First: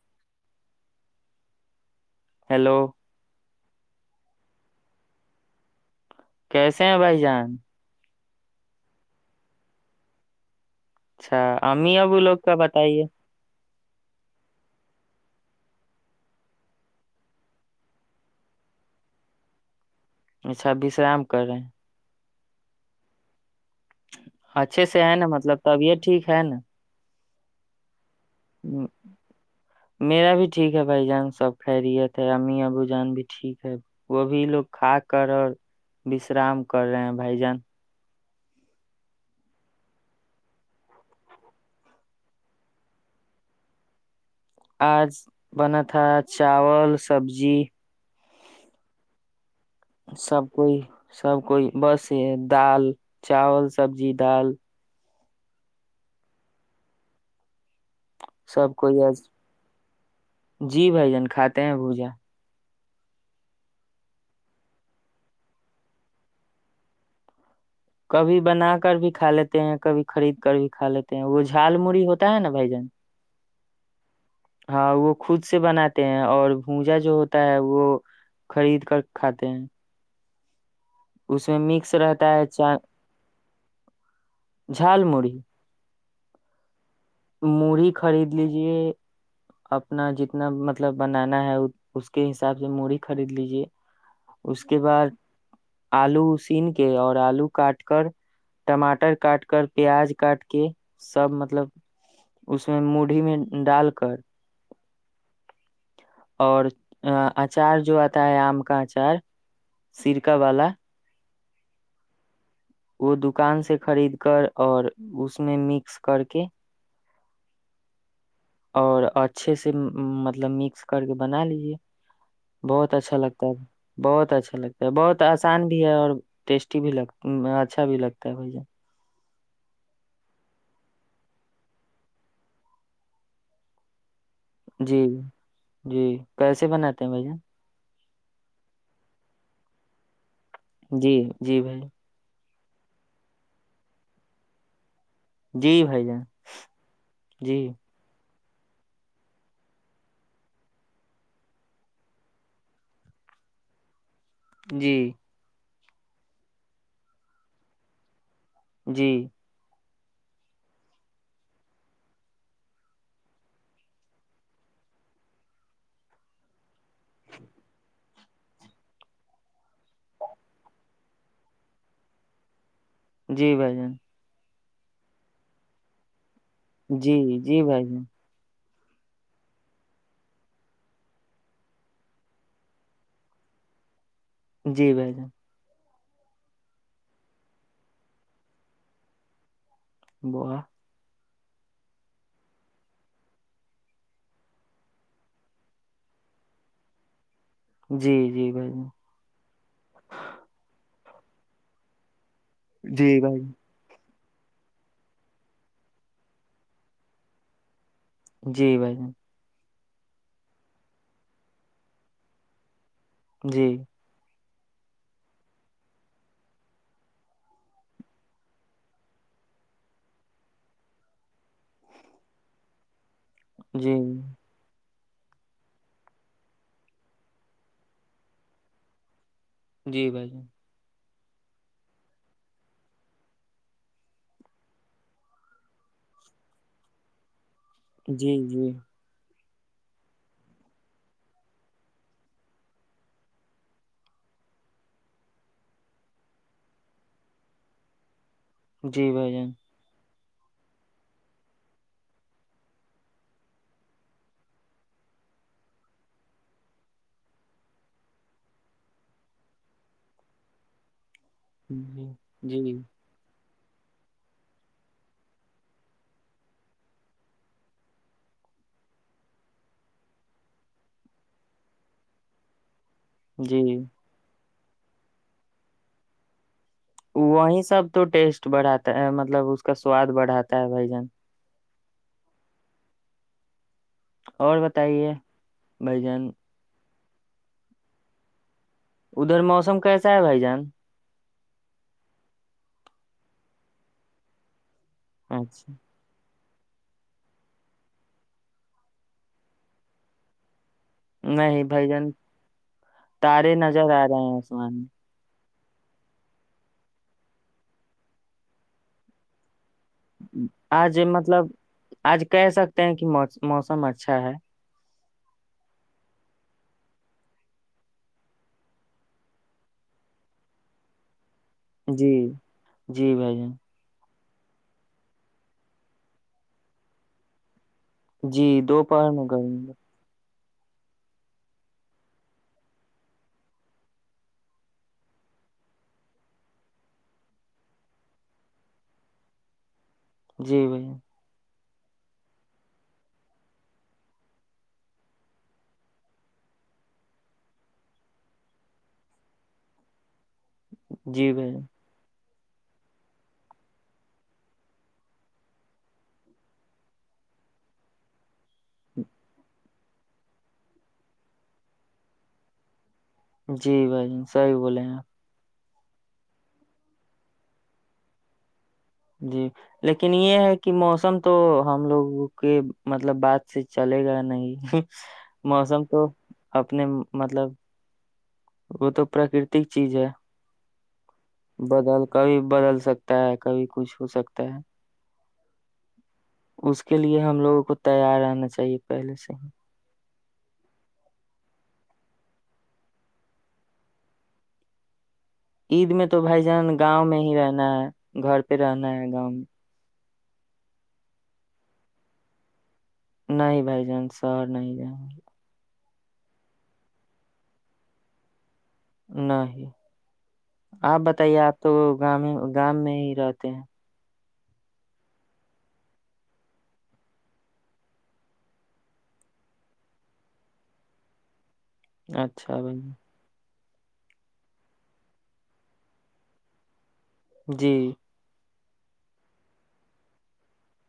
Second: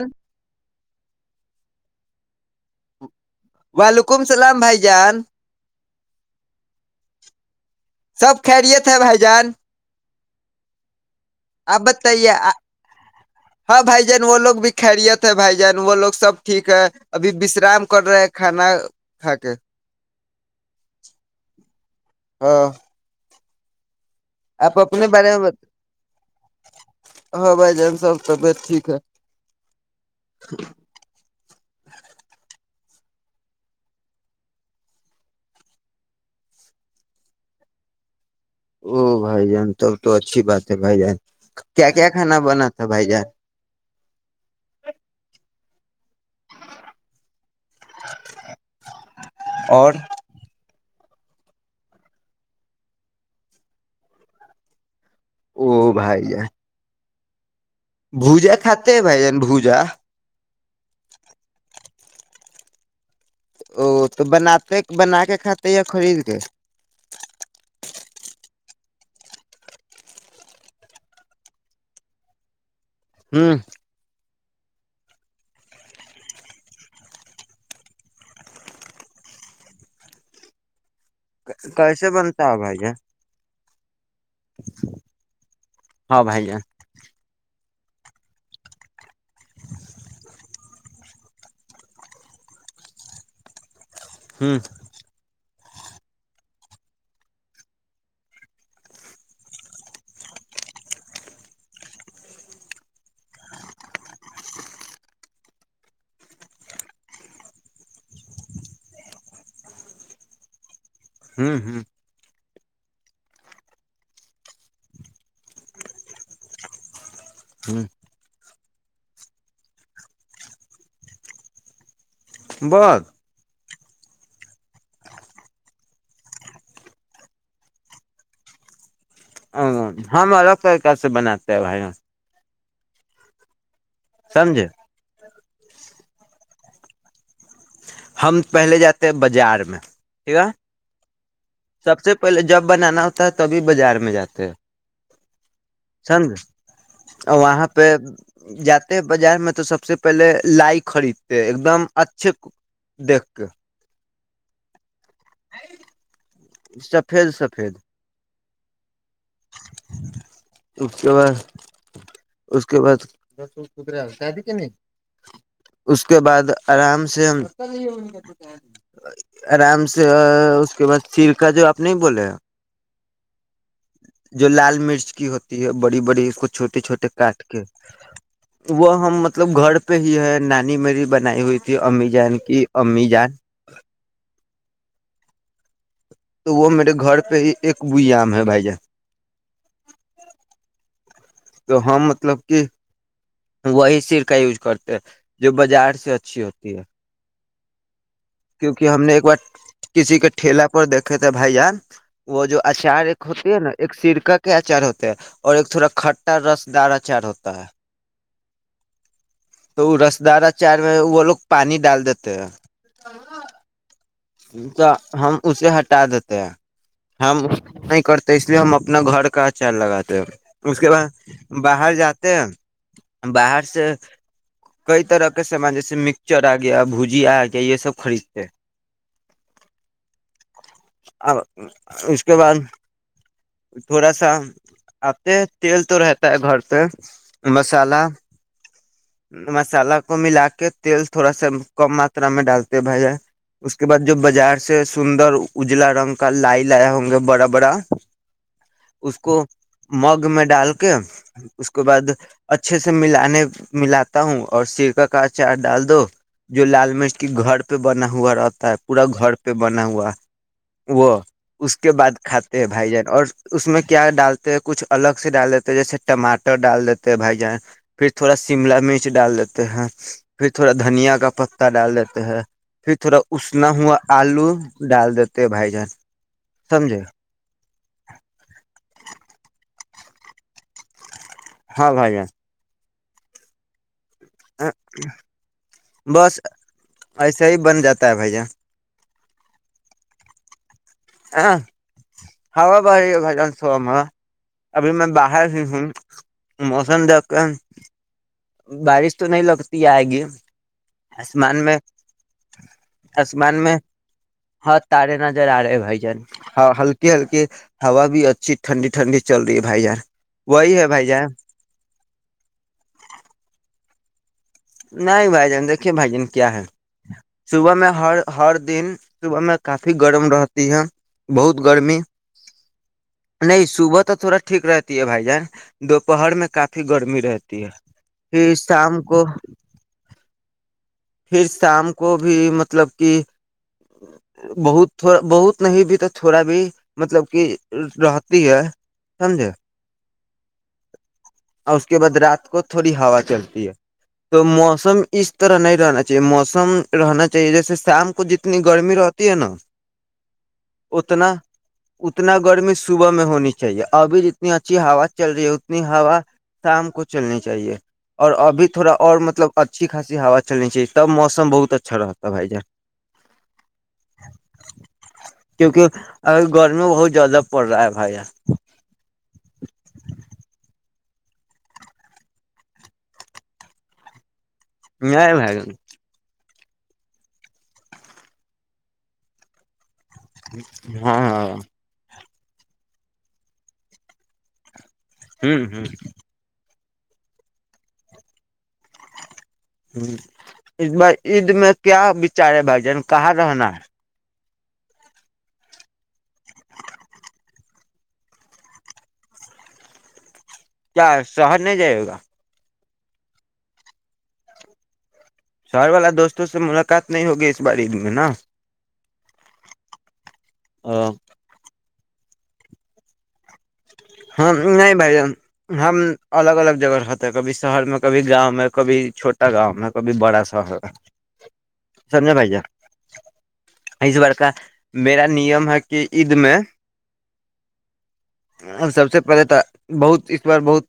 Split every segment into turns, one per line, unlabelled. ہ [unintelligible]
ہیلو
وعلیکم السلام بھائی جان
کیسے ہیں بھائی جان
سب خیریت ہے بھائی جان
اچھا
آپ
امی اب وہ
بتائیے
لوگ
آ-
کا بتائیے
ہاں بھائی جان وہ لوگ بھی خیریت ہے بھائی جان وہ لوگ سب ٹھیک ہے ابھی وشرام کر رہے کھانا کھا کے
اچھا وشرام کریں
ہاں آپ
اچھے سے
اپنے
ہے نا
بارے میں
مطلب
بت-
تبھی یہ ٹھیک ہے نا
ہاں بھائی ج س
میرا بھی ٹھیک ہے بھائی جان سب خیریت ہے امی ابو جان بھی ٹھیک ہے وہ بھی لوگ کھا کر اور وشرام کر رہے ہیں بھائی جان
او بھائی جان تب تو اچھی بات ہے بھائی جان کیا کیا کھانا بنا تھا بھائی جان
آج بنا تھا چاول سبزی
[inaudible] اور
سب کوئی سب کوئی بس یہ دال چاول سبزی دال
او بھائی ہے بوجا
سب
کھاتے
کوئی
ہیں بھ
آج
جن بوجا
جی بھائی جان کھاتے ہیں بوجا
ا تو بناتات بنا کے کھاتے ہیں خرید کے
کبھی بنا کر بھی کھا لیتے ہیں کبھی خرید کر بھی کھا لیتے ہیں وہ جھال مڑی ہوتا ہے نا بھائی جان
ہوں
ہاں وہ خود سے بناتے ہیں اور بھجا جو ہوتا ہے وہ خرید کر کھاتے ہیں اس میں مکس
کیسے
رہتا
بنتا ہے
چا
بھائی ج
جھال مڑی
ہاں بھائی جان
موڑی خرید لیجیے اپنا جتنا مطلب بنانا ہے اس کے حساب سے موی خرید لیجیے
ہوں
اس کے بعد آلو ا سین کے اور آلو کاٹ کر ٹماٹر کاٹ کر پیاز کاٹ کے سب مطلب اس میں مڈھی میں ڈال کر اور اچار جو آتا ہے آم کا اچار سرکا والا
ہوں ہوں
وہ دکان سے خرید کر اور اس میں مکس کر کے
ہوں
اور اچھے سے مطلب مکس کر کے بنا لیجے بہت اچھا لگتا ہے بہت اچھا لگتا ہے بہت آسان بھی ہے اور ٹیسٹی بھی لگ اچھا بھی لگتا ہے بجن
ا ہم الگ طریق سے بناتے ہیں بھائی سمجھے
جی جی کیسے بناتے ہیں بھائی جن
ہم پہلے جاتے ہیں بازار میں ٹھیک ہے
جی جی بھائی
سب سے پہلے جب بنانا ہوتا ہے تبھی بازار میں جاتے ہیں
جی بھائی جان
چند اور
جی
وہاں پہ جاتے ہیں بازار میں تو سب سے پہلے لائی خریدتے ایک دم اچھے دھ
جی
سفید سفید
جی
اس کے بعد اس کے بعدر شادی نہیں اس کے بعد آرام سے ہم آرام سے اس کے بعد سرکا جو آپ نہیں بولے
جی بھائی جن
جو لال مرچ کی ہوتی ہے بڑی بڑی کچھ چھوٹے چھوٹے
جی
کاٹ
جی
کے
بھائی جان
وہ ہم مطلب گھر پہ ہی ہے نانی میری بنائی ہوئی تھی امی جان کی امی جان
جی بائی جان
تو وہ میرے گھر پہ ایک بوئی عم ہے بھائی جان
با
تو ہم مطلب کہ وہی سرکا یوز کرتے ہیں جو بازار سے اچھی ہوتی ہے
جی جی بھائی جان
کیونکہ ہم نے ایک بار کسی کے ٹھیلا پر دیکھا کہتےے بھیا وہ جو اچار
جی
ایک
بھائی جان
ہوتے ہے نا ایک سرک کے اچار ہوتے ہیں اور ایک تھوڑا کھٹا رسدار اچار ہوتا ہے
جی بھائی ج
تو وہ رسدارا چار میں وہ لوگ پانی ڈال دیتے ہیں
جی
تو ہم اسے ہٹا دیتے ہیں ہم نہیں کرتے اس لیے ہم اپنا گھر کا اچار لگاتے اس کے بعد باہر جاتے ہیں باہر سے
جی
کئی طرح کے سامان جیسے مکسچر آ گیا بھجیا آ گیا یہ سب خریدتے ہیں
جی بھ جی
ا اس کے بعد تھوڑا سا آتے تیل تو رہتا ہے گھر سے
جی جی
مسالہ کو ملا کے تیل تھوڑا سا کم ماترا میں ڈالتے بھیا اس کے بعد جو بازار سے سندر اجلا رنگ کا لائی لایا ہوں گے بڑا بڑا
جی
اس
بھائی
کو
جان
مگ میں ڈال کے اس کے بعد اچھے سے ملانے ملاتا ہوں اور سیرکا کا اچار ڈال دو جو لال مرچ کی گھر پہ بنا ہوا رہتا ہے پورا گھر پہ بنا ہوا وہ اس کے بعد
جی
کھاتے ہیں
جی
بھائی جان اور اس میں کیا ڈالتے ہیں کچھ الگ سے ڈال دیتے ہیں جیسے ٹماٹر ڈال دیتے ہیں بھائی جان پھر تھوڑا شملا مرچ ڈال دیتے ہیں پھر تھوڑا دھنیا کا پتتا ڈال دیتے ہیں پھر تھوڑا اسنا
جی
ہوا آلو ڈال دیتے بھائی جان سمجھے
وہیں سب تو ٹیسٹ بڑھاتا ہے مطلب اس کا سواد بڑھاتا ہے بھ جان
ہاں بھائی
اور
جان
بتائیے بھ جان
ایسے ہی بن جاتا ہے بھائی ج
ادھر موسم کیسا ہے بھائی جان
ہاں ہوا باہی ہے بجان سو میں ابھی میں باہر ہی
اچھا
ہوں موسم دقا بارش تو نہیں لگتی آئے گی
نہیں
آسمان میں
بھائی جان تارے نظر آ رہے ہیں آسمان میں
نر آ رہے ہےھائی جن ہلکی ہلکی ہوا بھی اچھی ٹھنڈی ٹھنڈی چل رہی ہے بھائی جان وہی ہے
آج
بھائی جان
مطلب آج کہہ سکتے ہیں کہ مو موسم اچھا ہے
نہیں بھائی جان دیکھیے بھائی جان کیا ہے صبح میں ہر ہر دن صبح میں کافی گرم رہتی ہے بہت گرمی
جی جی بھائی جان
نہیں سبت تو تھوڑا ٹھیک رہتی ہے بھائی جان دوپہر میں کافی گرمی رہتی ہے
جی
پھر شام
دوپہر
کو
میں گائیں گے
پھر شام کو بھی مطلب کہ بہت تھوڑا بہت نہیں بھی تو تھوڑا بھی مطلب کہ رہتی ہے سمجھے
جی بھیا
اور اس کے بعد رات کو تھوڑی ہوا چلتی ہے تو موسم اس طرح نہیں رہنا چاہیے موسم رہنا چاہیے جیسے شام کو جتنی گرمی رہتی ہے نا
جی
اتنا
بھائی جان
اتنا گرمی صبح میں ہونی چاہیے ابھی جتنی اچھی ہوا چل رہی ہے اتنی ہوا شام کو چلنی چاہیے اور ابھی تھوڑا اور مطلب اچھی خاصی ہا چلنے چ تب موسم بہت اچھا رہتا ہے بھائی جان
جی بھائی جن صیح بولے ہیں آپ
کیونکہ ا گرمی بہت زیادہ پڑ رہا ہے بھائی یار
جی لیکن یہ ہے کہ موسم تو ہم لوگوں کے مطلب بعات سے چلے گا نہیں
نہیں بھائی
موسم
جان
تو اپنے مطلب وہ تو پراکرتک چیز ہے
ایک ہاں ہاں
بدل کبھی بدل سکتا ہے کبھی کچھ ہو سکتا ہے
ہوں ہوں
اس کے لیے ہم لوگوں کو تیار آنا چاہیے پہلے سے ہی
ہید بار عید میں کیا بچار ہے بھائی جان کہاں رہنا ہے
عید میں تو تو بائی جان گاؤں میں ہی رہ رہنا ہے گھر پہ رہنا ہے گاؤں میں
کیا شہر نہیں جائے گا
نہیں بھائی جان سر نہیں ج
شہر والا دوستوں سے ملاقات نہیں ہوگی اس باراری میں نا
نہیں آپ بتائیے آپ تو گ گام میں ہی رہتے ہیں
ہ نہیں بھائی ہم الگ الگ جگہ رہتے ہیں کبھی شہر میں کبھی گاؤں میں کبھی چھوٹا گاؤں میں کبھی بڑا شہر سمجھے بھائی
اچھا ب
جان اس بار کا میرا نیم ہے کہ عید میں
جی
سب سے پہلے تو بہت اس بار بہت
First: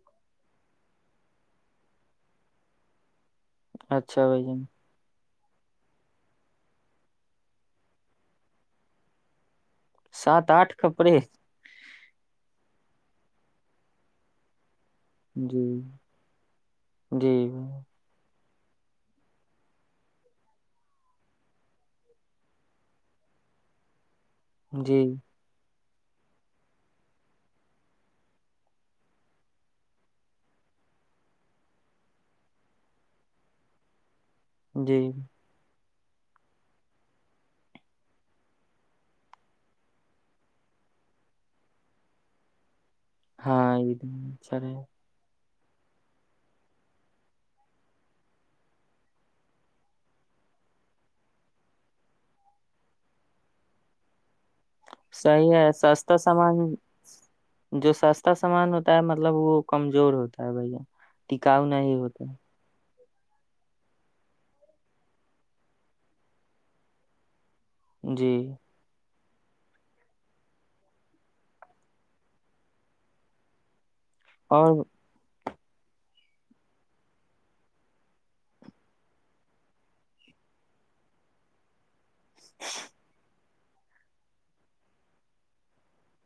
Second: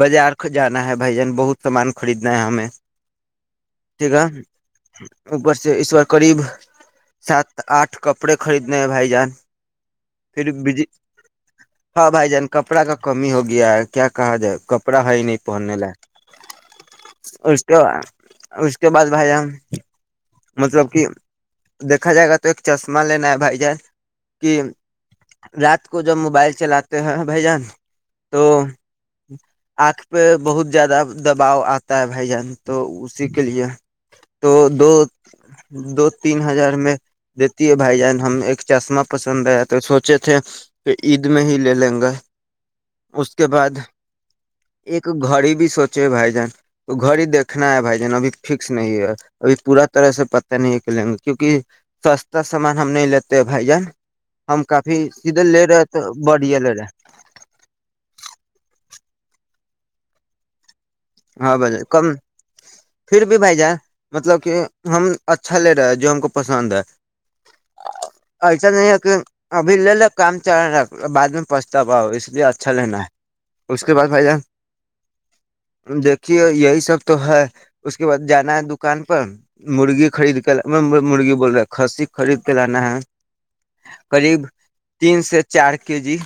بازار جانا ہے بھائی جان بہت سامان خریدنا ہے ہمیں ٹھیک
اچھا
ہے
بھائی جن
اوپر سے اس بار قریب سات آٹھ کپڑے خریدنے ہیں بھائی جان
سات
پھر
آٹھ
بجی
کپڑے
ہاں بھائی جان کپڑا کا کمی ہو گیا ہے کیا کہا جائے کپڑا ہے نہیں
جی
پہننے ل
جی
اس کے اس کے بعد بھائی جان مطلب کہ دیکھا جائے گا تو ایک چشمہ لینا ہے بھائی جان کہ
جی
رات کو جب موبائل چلاتے ہیں بھائی جان تو آنکھ پہ بہت زیادہ دباؤ آتا ہے بھائی جان تو اسی کے لیے تو دو
جی
دو تین ہزار میں دیتی ہے بھائی جان ہم ایک چشمہ پسند آ تو سوچے تھے کہ عید میں ہی لے لیں گا اس کے
ہاں
بعد
عید میں اچھا رہے
ایک گھڑی بھی سوچے بھائی جان تو گھر ہی دیکھنا ہے بھائی جان ابھی فکس نہیں ہے ابھی پورا طرح سے پتہ نہیں کرلیں گے کیونکہ سستا سامان ہم نہیں لیتے ہیں بھائی جان ہم کافی سیدھے
صحیح
لے
ہے
رہے تو
سستا سامان
بڑھیا لے رہے
جو سستا سامان ہوتا ہوتا ہے مطلب وہ کمزور ہوتا ہے بھیا
ہاں
کاؤ
بھائی جان
نہیں ہی
کم
ہوتا
پھر بھی بھائی جان مطلب کہ ہم اچھا لے رہے جو ہم کو پسند ہے
جی
ایسا نہیں ہے کہ ابھی لے لو کام چ بعد میں پچھتا پاؤ اس لیے اچھا لینا ہے اس کے بعد بھائی جان
اور
دیکھیے یہی سب تو ہے اس کے بعد جانا ہے دکان پر مرغی خرید کے مرغی بول رہے کھسی خرید کے لانا ہے قریب تین سے چار کے جی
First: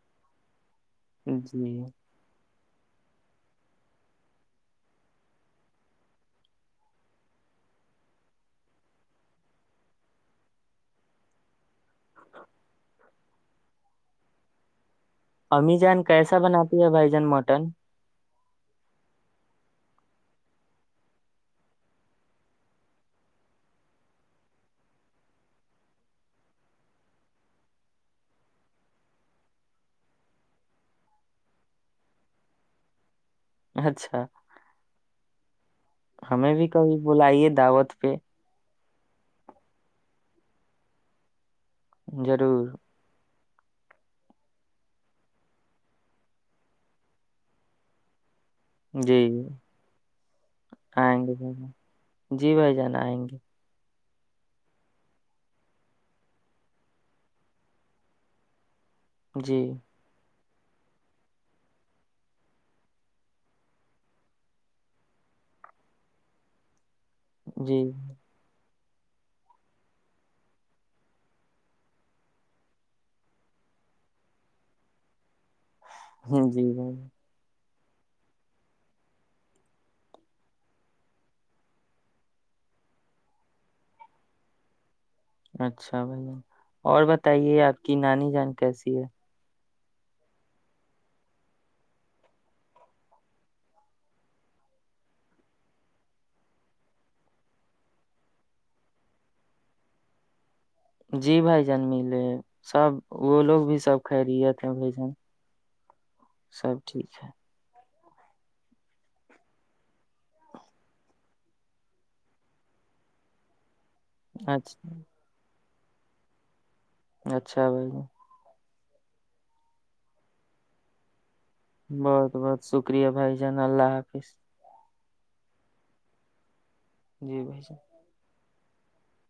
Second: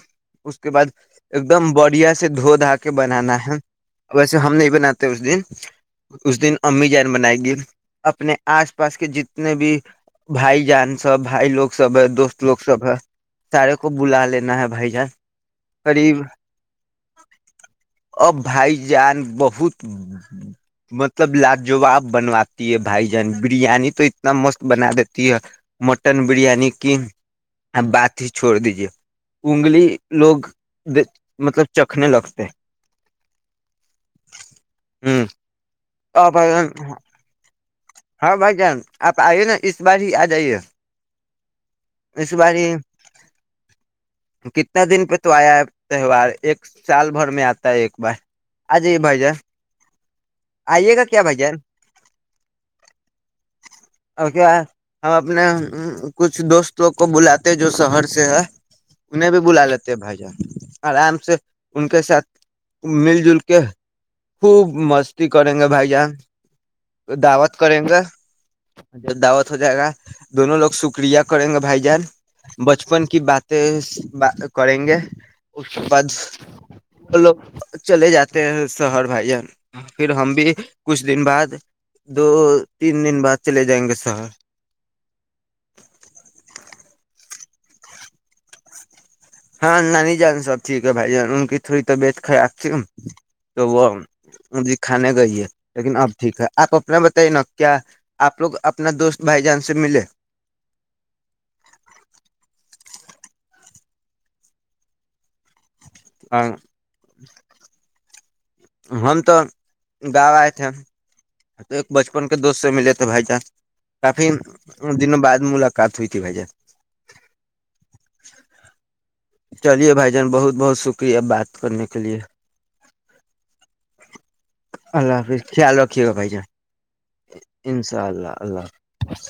اس کے بد ایک دم
جی
بڑھیا سے دھو دا کے بنانا ہے ویسے ہم نہیں بناتے اس دن اس دن امی جان بنائے گی اپنے آس پاس کے جتنے بھی بھائی جان سب بھائی لوگ سب ہے دوست لوگ سب ہے سارے کو بلا لینا ہے بھائی جان
امی جان
قریب
کیسا بناتی ہے بھائی جان مٹن
ا بھائی جان بہت مطلب لاجواب بنواتی ہے بھائی جان بریانی تو اتنا مست بنا دیتی ہے مٹن بریانی کی بات ہی چھوڑ دیجیے انگلی لوگ مطلب چکھنے لگتے ہیں
اچھا
ہوں
ہمیں بھی کبھی بلائیے دعوت پہ
ہاں بھائی جان آپ آئیے نا اس بار ہی آ جائیے اس باری
ضرور
کتنا دن پہ تو آیا تہوار ایک سال بھر میں آتا ہے ایک بار آ جائیے
جی
بھائی جان
جی
آئیے گا
آئیں
کیا
گے
بھائی جان
جی بھائی جان آئیں گے
اور کیا ہم اپنے کچھ دوستوں کو بلاتے جو شہر سے ہے انہیں بھی
جی
بلا لیتے ہیں بھائی جان آرام سے ان کے ساتھ مل جل کر کہ خوب مستی کریں گے بھائی جان دعوت کریں
جی
گ گا جب دعوت ہو جائے گا دونوں لوگ شکریہ کریں گے بھائی جان بچپن کی باتیں کریں گے اس کے بعد ب
جی بھائی جان۔
لو چلے جاتے ہیں شہر بھائی جان پھر ہم بھی کچھ دن بعد دو تین دن بعد چلے جائیں گے شہر
اچھا بھ اور بتائیے آپ کی نانی جان کیسی ہے
ہاں نانی جان سب ٹھیک ہے بھائی جان ان کی تھوڑی طبیعت خراب تھی تو وہ کھانے گئی ہے لیکن اب ٹھیک ہے آپ اپنا بتائیے نا کیا آپ لوگ اپنا دوست بھائی جان سے ملے
جی بھائی جان ملے سب وہ لوگ بھی سب کہ رہیے تھے بھجن سب ٹھیک ہے
ہم تو گا آئے تھ ہم تو ایک بچپن کے دوست سے ملے تھے بھائی جان کافی
اچھا
دنوں بد ملاگ کات ہوتی بج جیں
اچھا بھائی جان
چلیے بھائی جان بہت بہت شکریہ بات کرنے کے لیے
بہت بہت شکریہ بھائی جان اللہ حافظ
اللہ حافظ خیال رکھیے گا بھائی ج
جی بھائی جان
انشاء اللہ اللہ حافظ بس